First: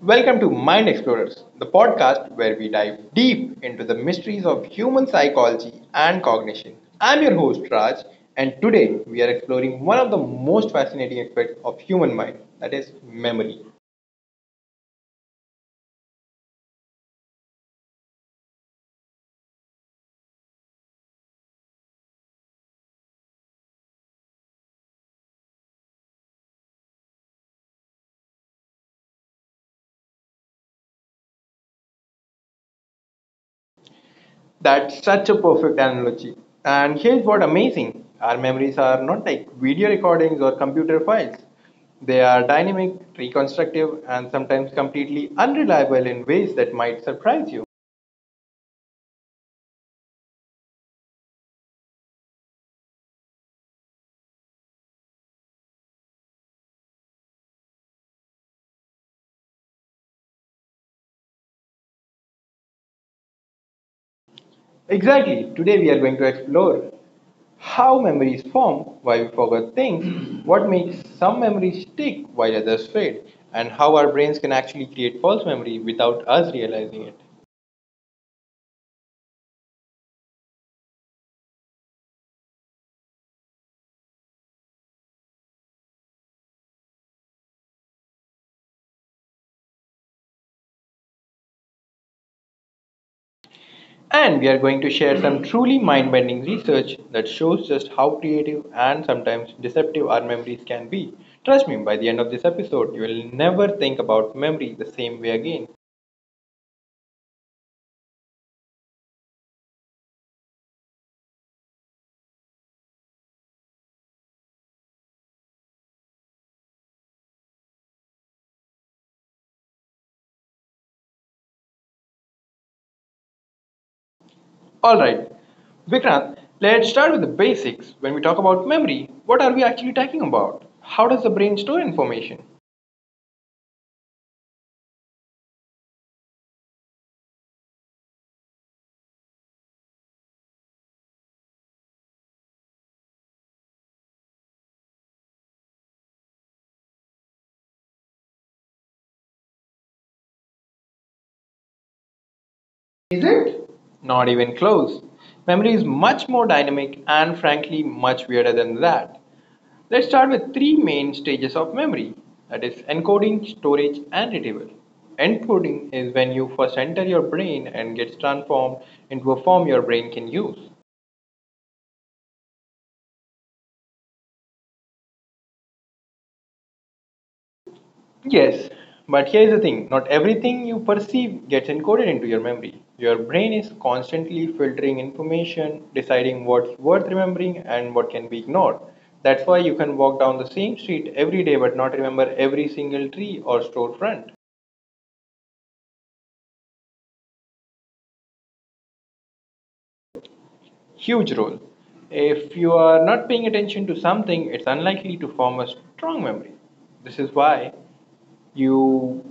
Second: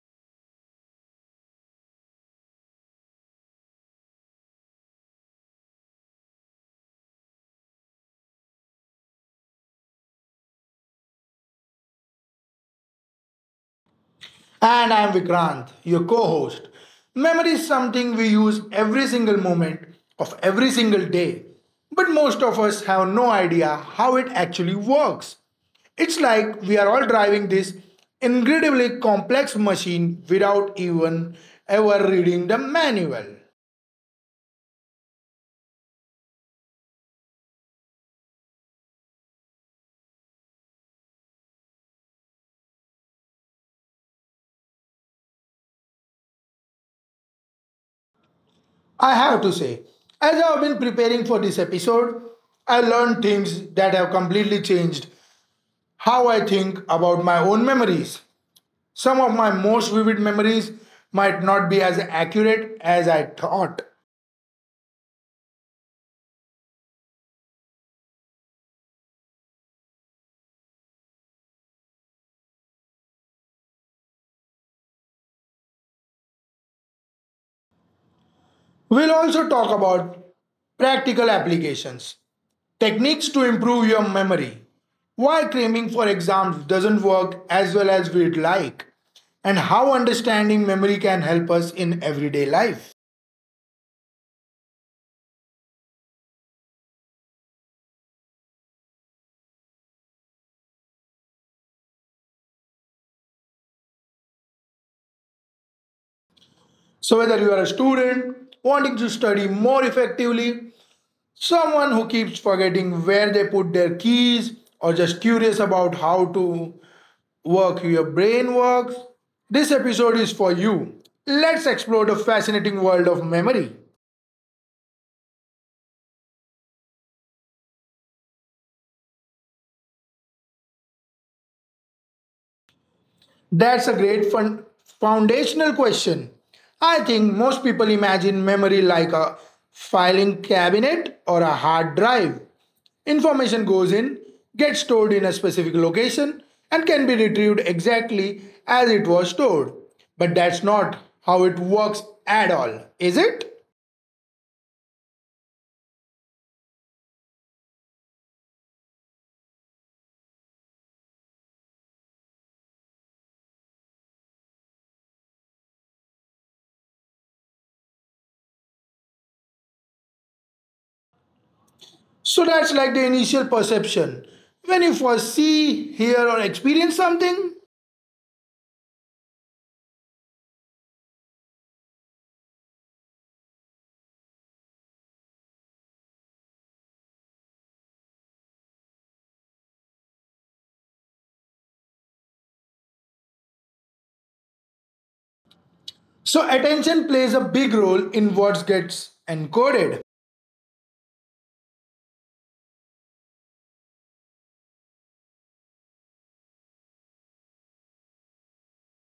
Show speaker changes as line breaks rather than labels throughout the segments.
welcome to Mind Explorers, the podcast where we dive deep into the mysteries of human psychology and cognition. I'm your host, Raj, and today we are exploring one of the most fascinating aspects of human mind that is, memory.
And I'm Vikrant, your co host. Memory is something we use every single moment of every single day, but most of us have no idea how it actually works. It's like we are all driving this incredibly complex machine without even ever reading the manual.
That's such a perfect analogy. And here's what amazing our memories are not like video recordings or computer files. They are dynamic, reconstructive, and sometimes completely unreliable in ways that might surprise you.
I have to say, as I have been preparing for this episode, I learned things that have completely changed how I think about my own memories. Some of my most vivid memories might not be as accurate as I thought.
Exactly. Today we are going to explore how memories form, why we forget things, what makes some memories stick while others fade, and how our brains can actually create false memory without us realizing it.
We'll also talk about practical applications, techniques to improve your memory, why cramming for exams doesn't work as well as we'd like, and how understanding memory can help us in everyday life.
And we are going to share some truly mind bending research that shows just how creative and sometimes deceptive our memories can be. Trust me, by the end of this episode, you will never think about memory the same way again.
So, whether you are a student wanting to study more effectively, someone who keeps forgetting where they put their keys, or just curious about how to work your brain works. This episode is for you. Let's explore the fascinating world of memory.
Alright, Vikrant, let's start with the basics. When we talk about memory, what are we actually talking about? How does the brain store information?
That's a great foundational question. I think most people imagine memory like a filing cabinet or a hard drive. Information goes in, gets stored in a specific location, and can be retrieved exactly as it was stored. But that's not how it works at all, is
Is
it?
it? Not even close. Memory is much more dynamic and frankly much weirder than that. Let's start with three main stages of memory that is, encoding, storage, and retrieval. Encoding is when you first enter your brain and gets transformed into a form your brain can use.
So that's like the initial perception. When you first see, hear, or experience something,
Yes, but here's the thing not everything you perceive gets encoded into your memory. Your brain is constantly filtering information, deciding what's worth remembering and what can be ignored. That's why you can walk down the same street every day but not remember every single tree or storefront.
so attention plays a big role in what gets encoded.
Huge role. If you are not paying attention to something, it's unlikely to form a strong memory. This is why you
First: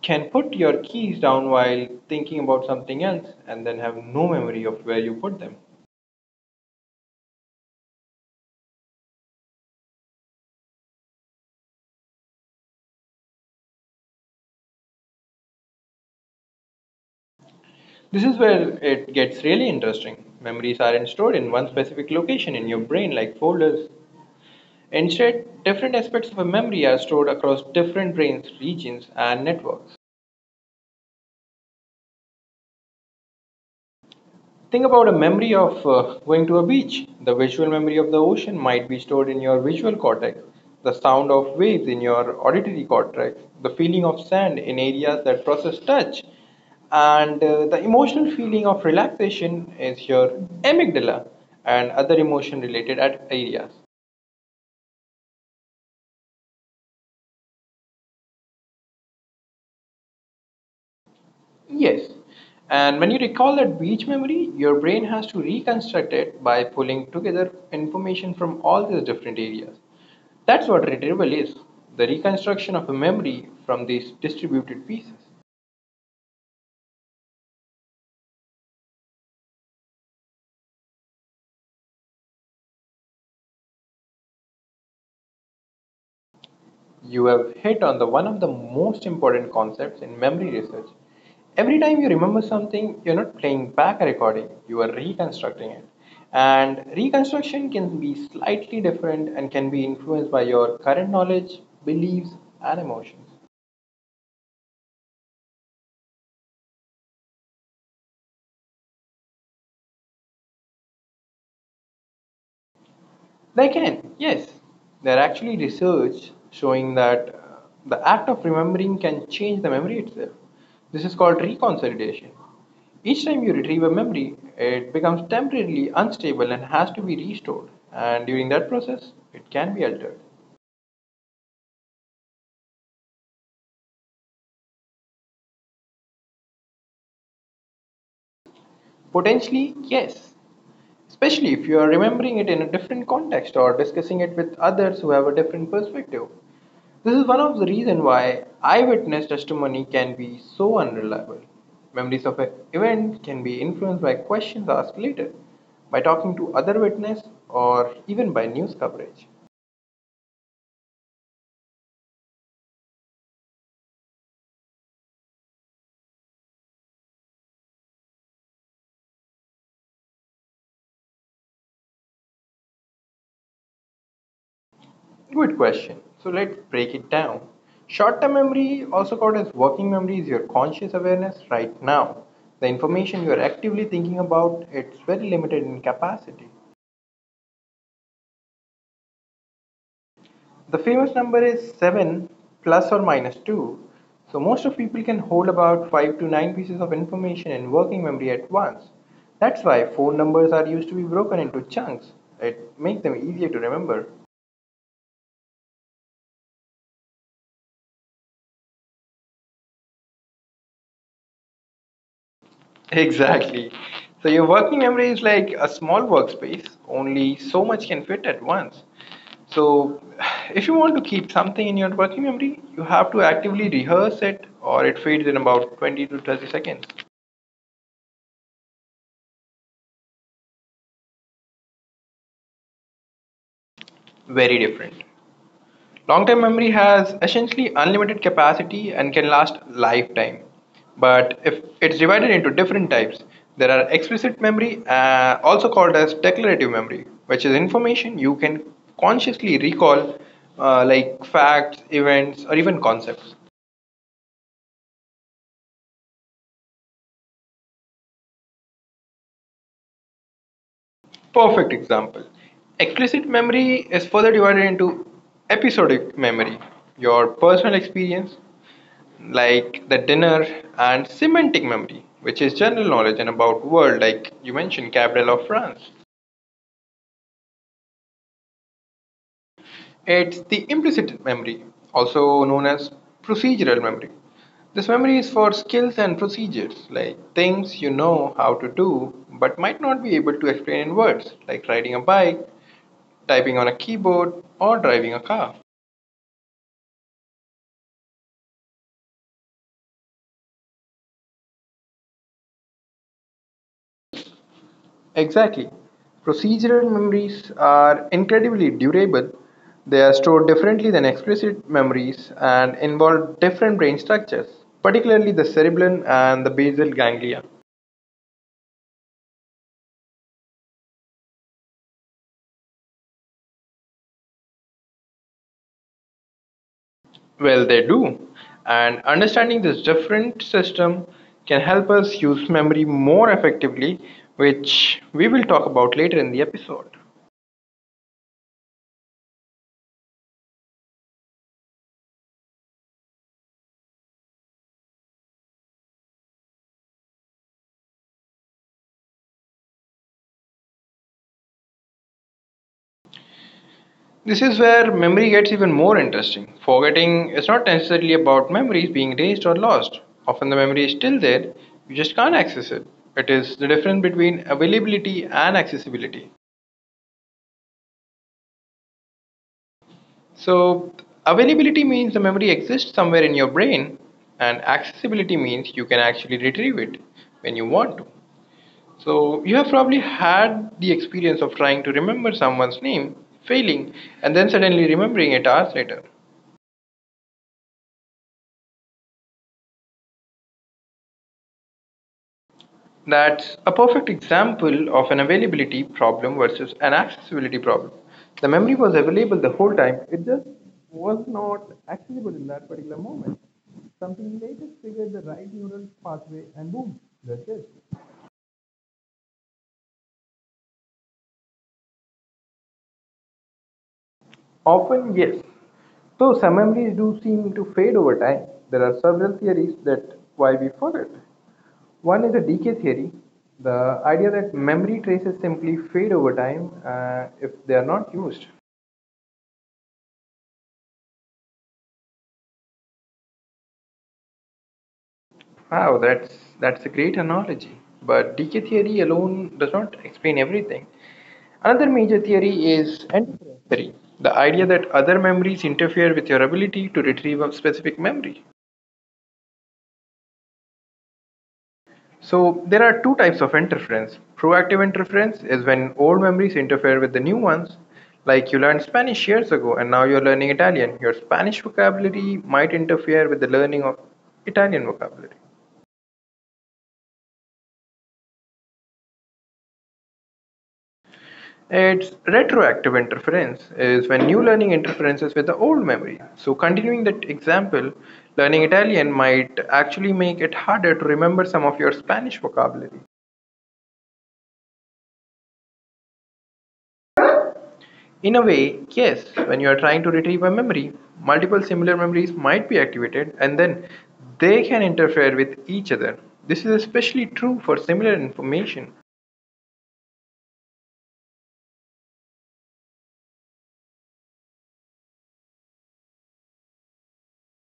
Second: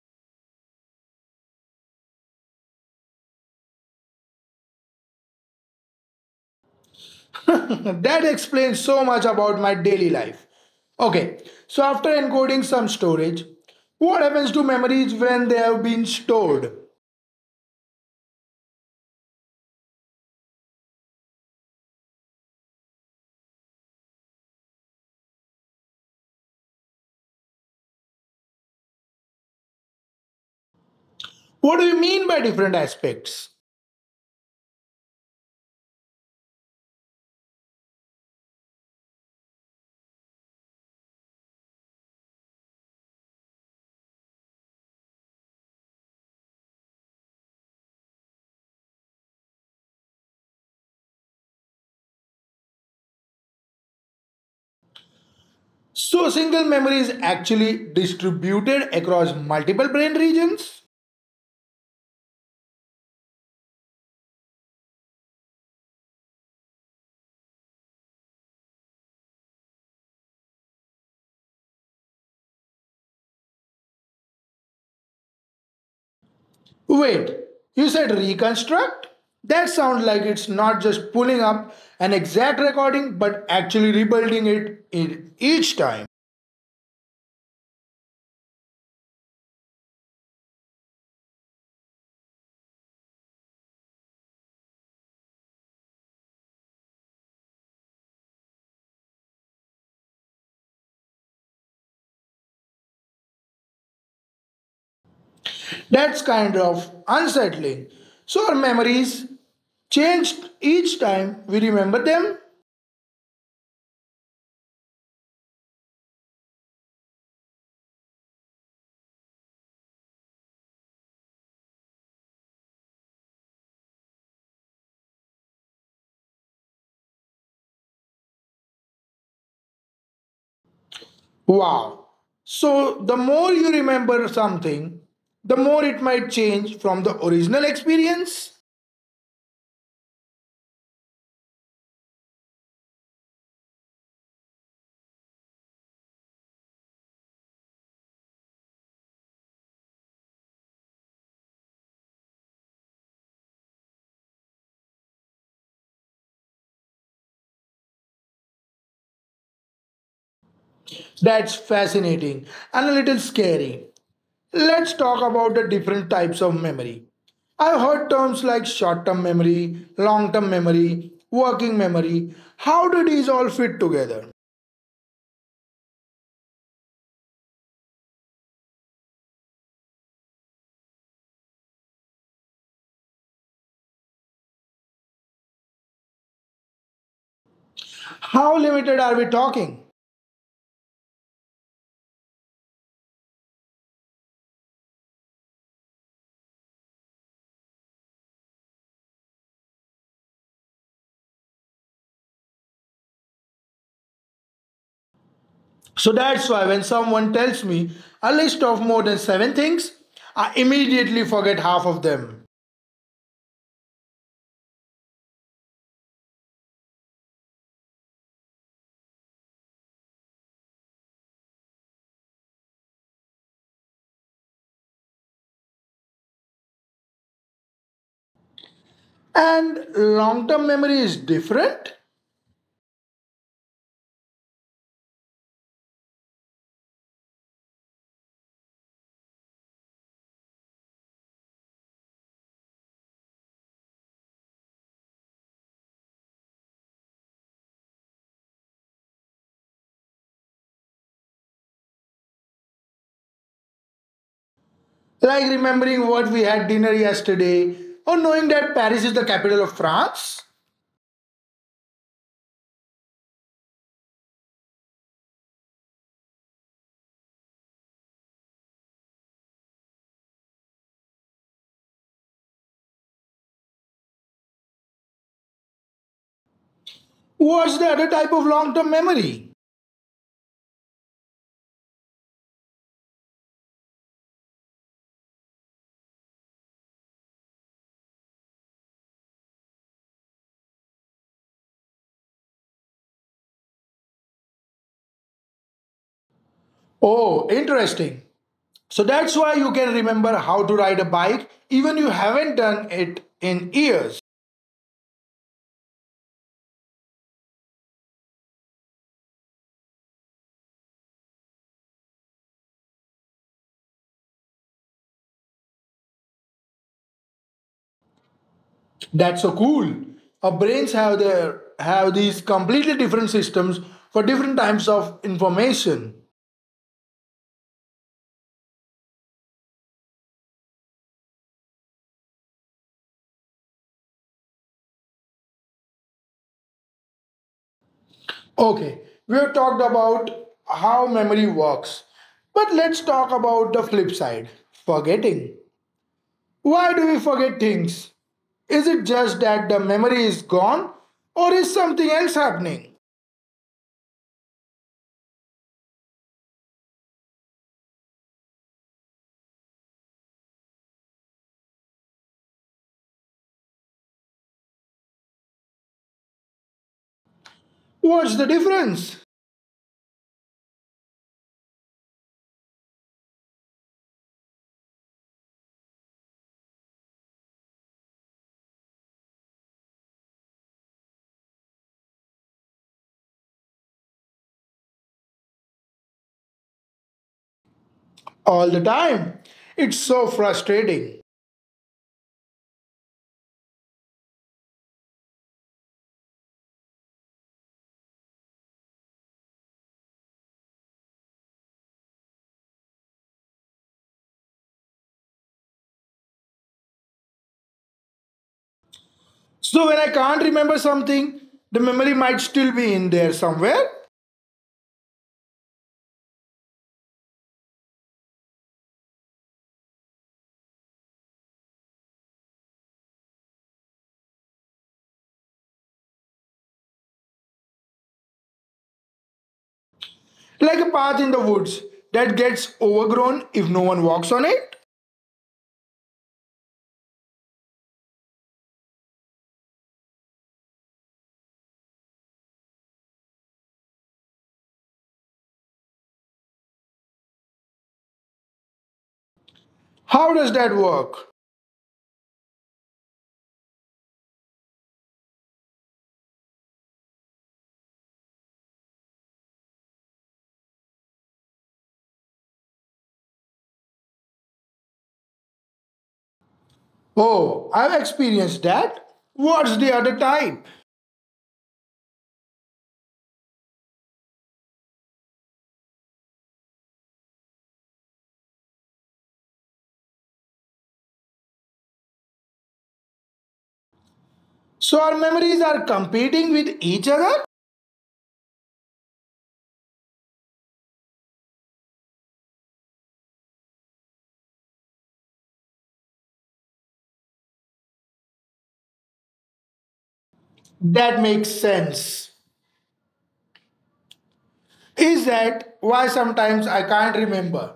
can put your keys down while thinking about something else and then have no memory of where you put them.
That explains so much about my daily life. Okay, so after encoding some storage, what happens to memories when they have been stored?
This is where it gets really interesting. Memories aren't stored in one specific location in your brain like folders. Instead, different aspects of a memory are stored across different brain regions and networks.
What do you mean by different aspects?
Think about a memory of going to a beach. The visual memory of the ocean might be stored in your visual cortex, the sound of waves in your auditory cortex, the feeling of sand in areas that process touch, and the emotional feeling of relaxation is your amygdala and other emotion related areas.
So, single memory is actually distributed across multiple brain regions.
Yes. And when you recall that beach memory, your brain has to reconstruct it by pulling together information from all these different areas. That's what retrieval is the reconstruction of a memory from these distributed pieces.
Wait, you said reconstruct? That sounds like it's not just pulling up an exact recording but actually rebuilding it in each time.
You have hit on the one of the most important concepts in memory research. Every time you remember something, you're not playing back a recording, you are reconstructing it. And reconstruction can be slightly different and can be influenced by your current knowledge, beliefs, and emotions.
That's kind of unsettling. So our memories changed each time we remember them?
They can, yes. There are actually research showing that the act of remembering can change the memory itself. This is called reconsolidation. Each time you retrieve a memory, it becomes temporarily unstable and has to be restored. And during that process, it can be altered.
Wow. So the more you remember something, the more it might change from the original experience?
Potentially, yes, especially if you are remembering it in a different context or discussing it with others who have a different perspective. This is one of the reasons why eyewitness testimony can be so unreliable. Memories of an event can be influenced by questions asked later, by talking to other witnesses, or even by news coverage.
That's fascinating and a little scary. Let's talk about the different types of memory. I've heard terms like short term memory, long term memory, working memory. How do these all fit together?
Good question. So let's break it down. Short term memory, also called as working memory, is your conscious awareness right now. The information you are actively thinking about, it's very limited in capacity.
How limited are we talking?
The famous number is 7 plus or minus 2. So most of people can hold about 5 to 9 pieces of information in working memory at once. That's why phone numbers are used to be broken into chunks. It makes them easier to remember.
So that's why when someone tells me a list of more than seven things, I immediately forget half of them.
Exactly. So your working memory is like a small workspace, only so much can fit at once. So if you want to keep something in your working memory, you have to actively rehearse it or it fades in about 20 to 30 seconds.
And long term memory is different?
Very different. Long-term memory has essentially unlimited capacity and can last lifetime. But if it's divided into different types, there are explicit memory, also called as declarative memory, which is information you can consciously recall, like facts, events, or even concepts.
Like remembering what we had dinner yesterday or knowing that Paris is the capital of France?
Perfect example. Explicit memory is further divided into episodic memory, your personal experience, like the dinner and semantic memory, which is general knowledge and about world, like you mentioned, capital of France.
What's the other type of long term memory?
It's the implicit memory, also known as procedural memory. This memory is for skills and procedures, like things you know how to do but might not be able to explain in words, like riding a bike, typing on a keyboard, or driving a car.
Oh, interesting. So that's why you can remember how to ride a bike even you haven't done it in years.
Exactly. Procedural memories are incredibly durable. They are stored differently than explicit memories and involve different brain structures, particularly the cerebellum and the basal ganglia.
That's so cool. Our brains have these completely different systems for different types of information.
Well, they do. And understanding this different system can help us use memory more effectively, which we will talk about later in the episode.
Okay, we have talked about how memory works. But let's talk about the flip side, forgetting. Why do we forget things? Is it just that the memory is gone or is something else happening?
This is where memory gets even more interesting. Forgetting is not necessarily about memories being erased or lost. Often the memory is still there, you just can't access it. It is the difference between availability and accessibility.
What's the difference?
So, availability means the memory exists somewhere in your brain, and accessibility means you can actually retrieve it when you want to. So, you have probably had the experience of trying to remember someone's name, failing, and then suddenly remembering it hours later.
All the time. It's so frustrating.
That's a perfect example of an availability problem versus an accessibility problem. The memory was available the whole time, it just was not accessible in that particular moment. Something later triggered the right neural pathway and boom, that's it.
So when I can't remember something, the memory might still be in there somewhere,
Often, yes. Though some memories do seem to fade over time, there are several theories that why we forget. One is the decay theory, the idea that memory traces simply fade over time if they are not used.
like a path in the woods that gets overgrown if no one walks on it.
Wow, that's a great analogy. But DK theory alone does not explain everything. Another major theory is interference theory, the idea that other memories interfere with your ability to retrieve a specific memory.
How does that work?
So there are two types of interference. Proactive interference is when old memories interfere with the new ones. Like you learned Spanish years ago and now you're learning Italian. Your Spanish vocabulary might interfere with the learning of Italian vocabulary.
Oh, I've experienced that. What's the other type?
Its retroactive interference is when new learning interferes with the old memory. So continuing that example, learning Italian might actually make it harder to remember some of your Spanish vocabulary.
So our memories are competing with each other?
In a way, yes, when you are trying to retrieve a memory, multiple similar memories might be activated and then they can interfere with each other. This is especially true for similar information.
That makes sense. Is that why sometimes I can't remember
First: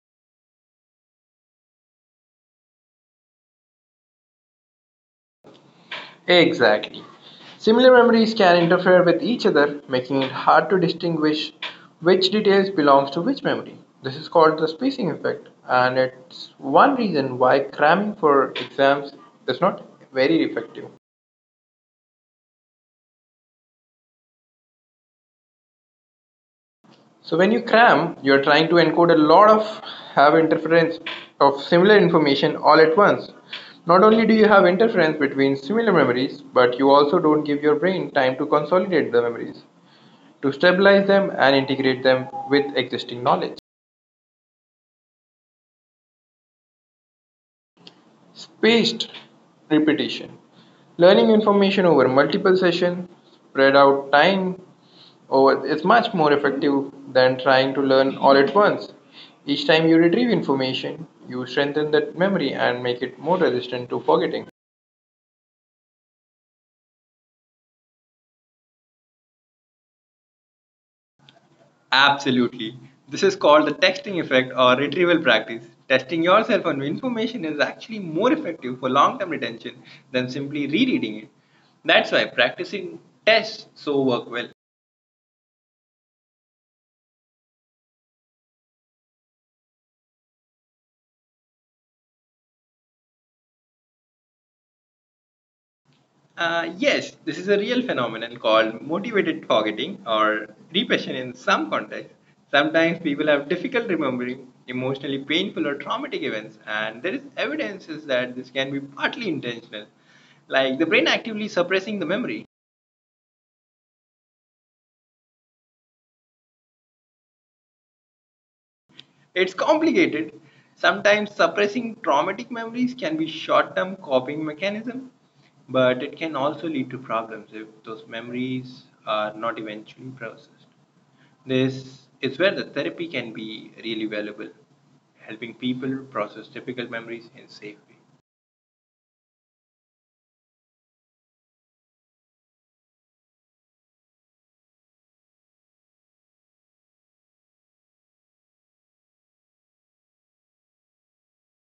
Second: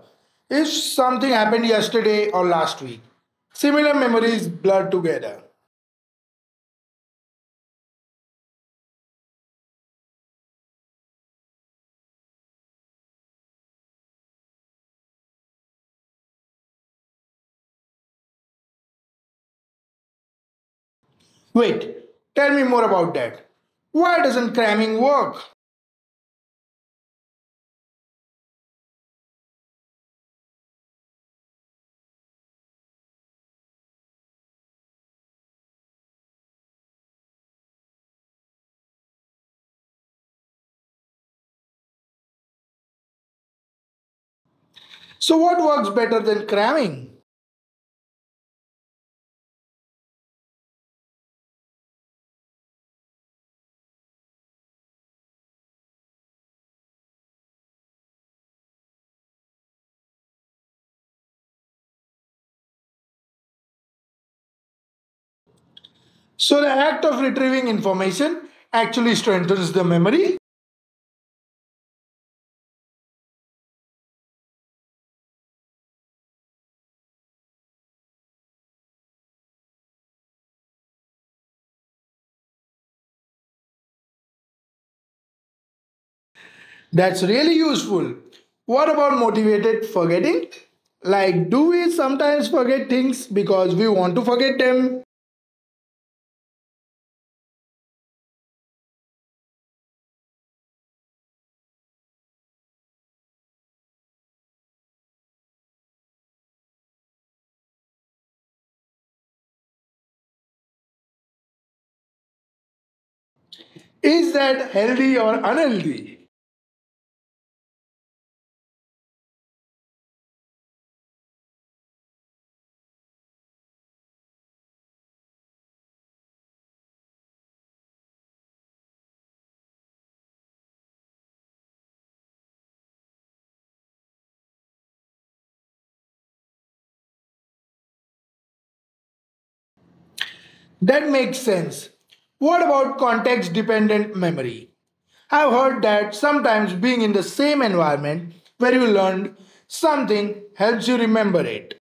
if something happened yesterday or last week? Similar memories blur together.
Exactly. Similar memories can interfere with each other, making it hard to distinguish which details belongs to which memory. This is called the spacing effect, and it's one reason why cramming for exams is not very effective.
Wait, tell me more about that. Why doesn't cramming work?
So when you cram, you're trying to encode a lot of have interference of similar information all at once. Not only do you have interference between similar memories, but you also don't give your brain time to consolidate the memories, to stabilize them and integrate them with existing knowledge.
So, what works better than cramming?
Spaced repetition. Learning information over multiple sessions, spread out time over is much more effective than trying to learn all at once. Each time you retrieve information, you strengthen that memory and make it more resistant to forgetting.
So, the act of retrieving information actually strengthens the memory.
Absolutely. This is called the texting effect or retrieval practice. Testing yourself on information is actually more effective for long term retention than simply rereading it. That's why practicing tests so work well.
That's really useful. What about motivated forgetting? Like, do we sometimes forget things because we want to forget them?
Yes, this is a real phenomenon called motivated forgetting or repression in some contexts. Sometimes people have difficult remembering emotionally painful or traumatic events, and there is evidences that this can be partly intentional, like the brain actively suppressing the memory.
Is that healthy or unhealthy?
It's complicated. Sometimes suppressing traumatic memories can be short term coping mechanism, but it can also lead to problems if those memories are not eventually processed. This is where the therapy can be really valuable, helping people process difficult memories in a safe way.
That makes sense. What about context dependent memory? I've heard that sometimes being in the same environment where you learned something helps you remember it.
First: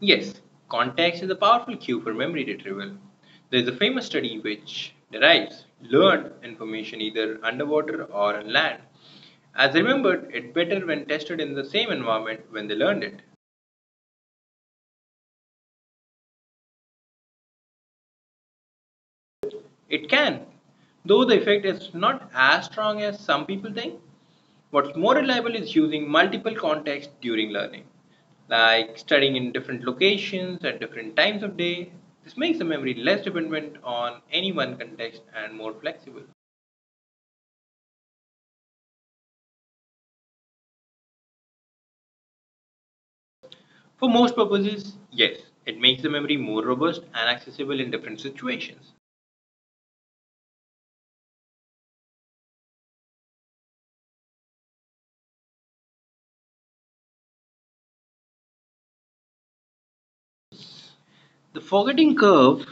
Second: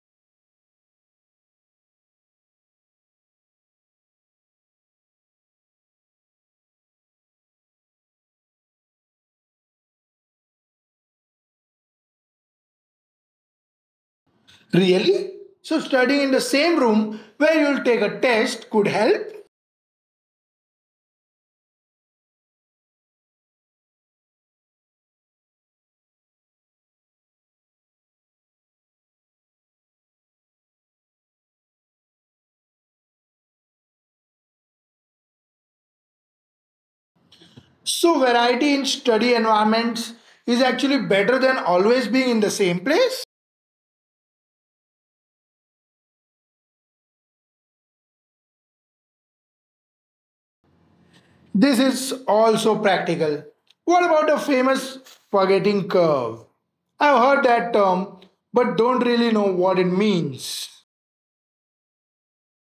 Yes, context is a powerful cue for memory retrieval. There is a famous study which derives learned information either underwater or on land as remembered it better when tested in the same environment when they learned it.
Really? So, studying in the same room where you'll take a test could help?
It can, though the effect is not as strong as some people think. Like this non accessible.
So, variety in study environments is actually better than always being in the same place?
For most, yes, it may be more and accessible in different situations.
This is also practical. What about the famous forgetting curve? I've heard that term, but don't really know what it means.
The forgetting curve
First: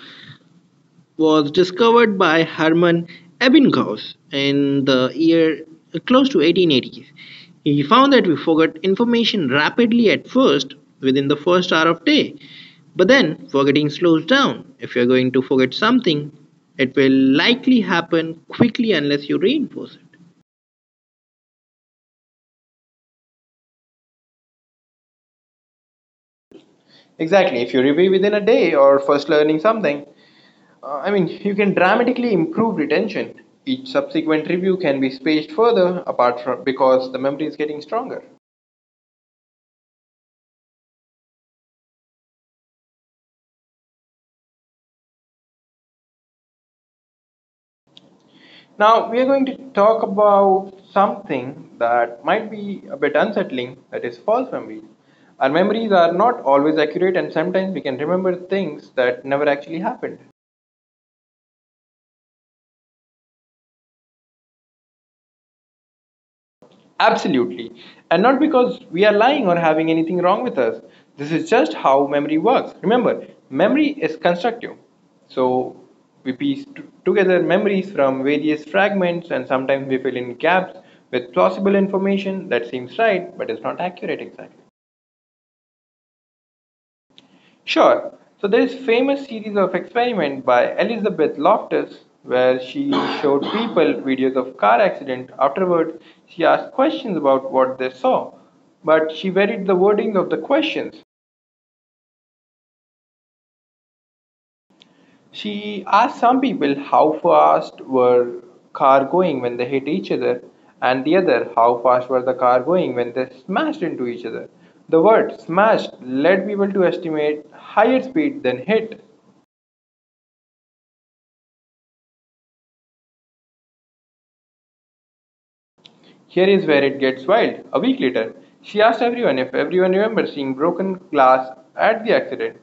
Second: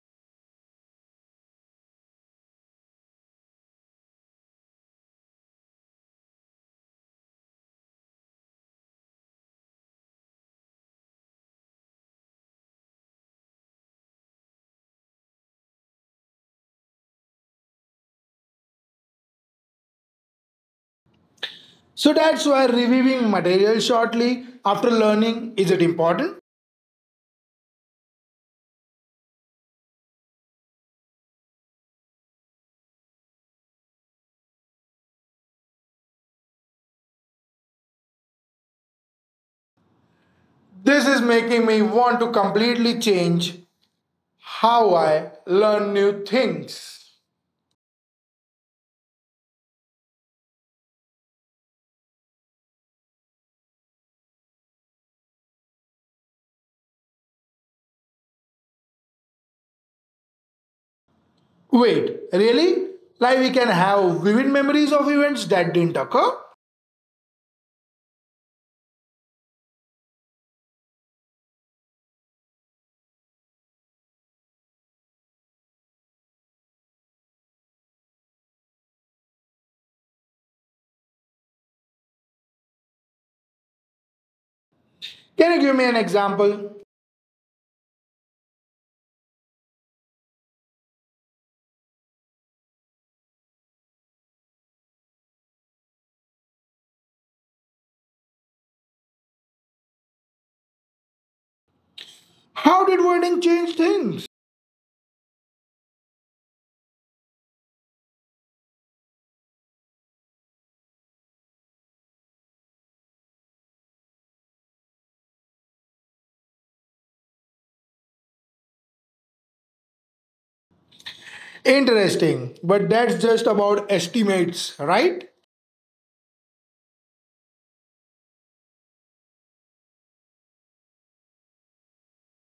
was discovered by Hermann Ebbinghaus in the year close to 1880s. He found that we forgot information rapidly at first within the first hour of day, but then forgetting slows down. If you're going to forget something, it will likely happen quickly unless you reinforce it.
So that's why reviewing material shortly after learning is it important?
Exactly. If you review within a day or first learning something, you can dramatically improve retention. Each subsequent review can be spaced further apart from because the memory is getting stronger.
This is making me want to completely change how I learn new things.
Now we are going to talk about something that might be a bit unsettling that is false memories. Our memories are not always accurate and sometimes we can remember things that never actually happened.
Wait, really? Like we can have vivid memories of events that didn't occur?
Absolutely. And not because we are lying or having anything wrong with us. This is just how memory works. Remember, memory is constructive. So we piece together memories from various fragments and sometimes we fill in gaps with plausible information that seems right but is not accurate exactly.
Can you give me an example?
Sure. So there is famous series of experiment by Elizabeth Loftus where she showed people videos of car accident. Afterward, she asked questions about what they saw, but she varied the wording of the questions.
How did wording change things?
She asked some people how fast were car going when they hit each other and the other how fast were the car going when they smashed into each other. The word smashed led people to estimate higher speed than hit.
Interesting, but that's just about estimates, right?
Here is where it gets wild. A week later, she asked everyone if everyone remembers seeing broken glass at the accident.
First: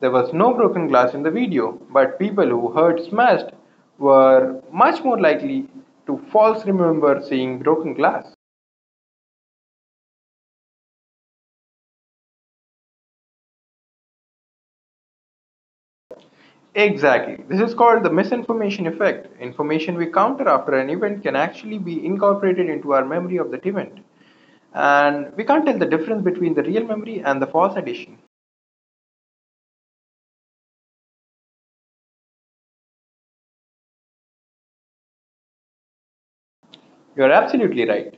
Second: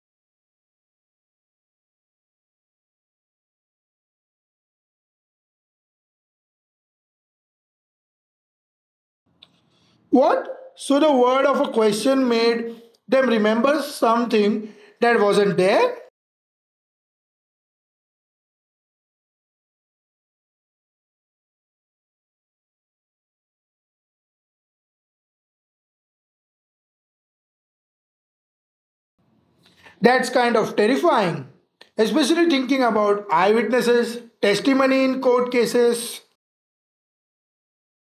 There was no broken glass in the video, but people who heard smashed were much more likely to falsely remember seeing broken glass.
What? So the word of a question made them remember something that wasn't there?
Exactly. This is called the misinformation effect. Information we counter after an event can actually be incorporated into our memory of that event. And we can't tell the difference between the real memory and the false addition.
That's kind of terrifying, especially thinking about eyewitnesses, testimony in court cases.
You're absolutely right.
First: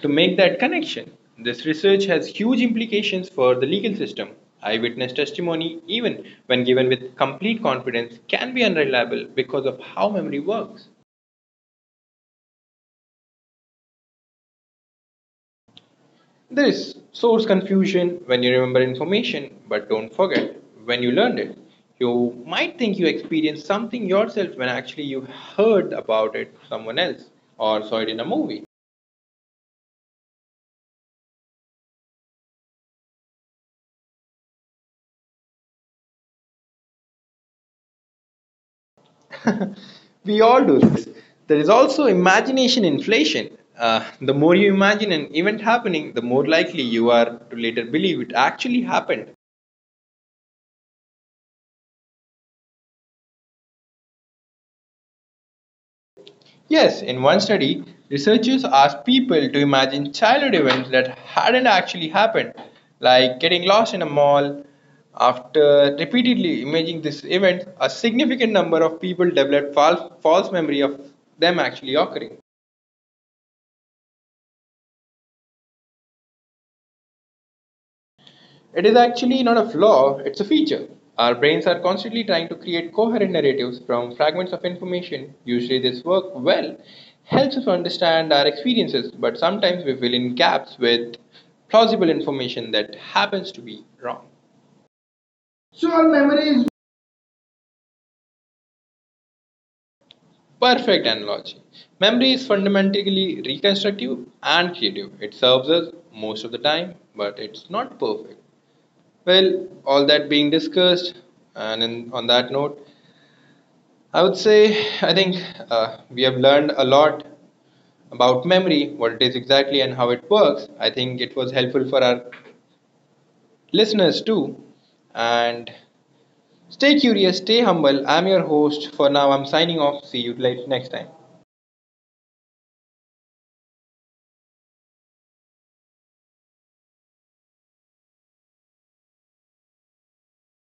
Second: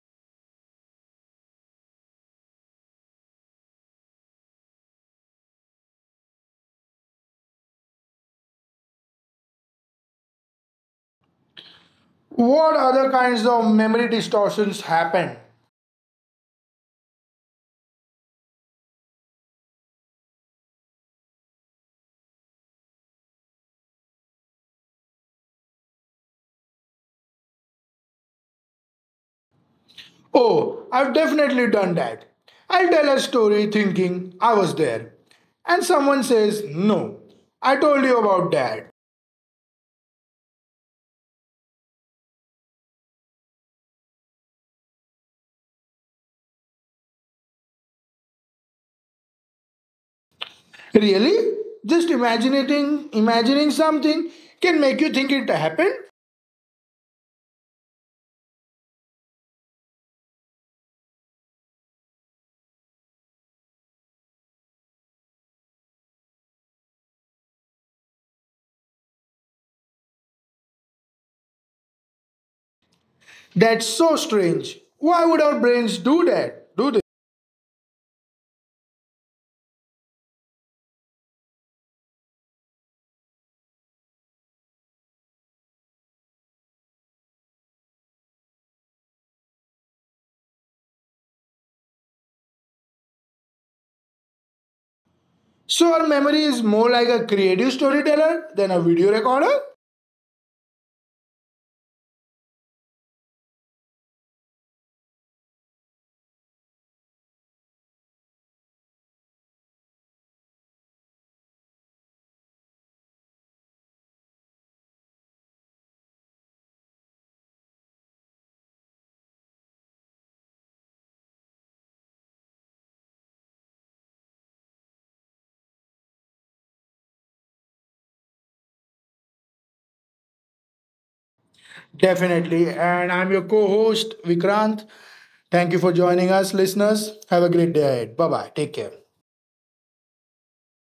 To make that connection, this research has huge implications for the legal system. Eyewitness testimony, even when given with complete confidence, can be unreliable because of how memory works.
What other kinds of memory distortions happen?
There is source confusion when you remember information, but don't forget when you learned it. You might think you experienced something yourself when actually you heard about it from someone else or saw it in a movie.
Oh, I've definitely done that. I'll tell a story thinking I was there. And someone says, "No, I told you about that."
We all do this. There is also imagination inflation. The more you imagine an event happening, the more likely you are to later believe it actually happened.
Really? Just imagining something can make you think it happened?
Yes, in one study, researchers asked people to imagine childhood events that hadn't actually happened, like getting lost in a mall. After repeatedly imagining this event, a significant number of people developed false memory of them actually occurring.
That's so strange. Why would our brains do that? Do this?
It is actually not a flaw, it's a feature. Our brains are constantly trying to create coherent narratives from fragments of information. Usually, this work well helps us understand our experiences, but sometimes we fill in gaps with plausible information that happens to be wrong.
So our memory is more like a creative storyteller than a video recorder?
Perfect analogy. Memory is fundamentally reconstructive and creative. It serves us most of the time, but it's not perfect. Well, all that being discussed, and in, on that note, I would say, I think we have learned a lot about memory, what it is exactly, and how it works. I think it was helpful for our listeners too. And stay curious, stay humble. I'm your host for now. I'm signing off. See you guys next time.
Definitely. And I'm your co-host Vikrant. Thank you for joining us, listeners. Have a great day ahead. Bye-bye. Take care.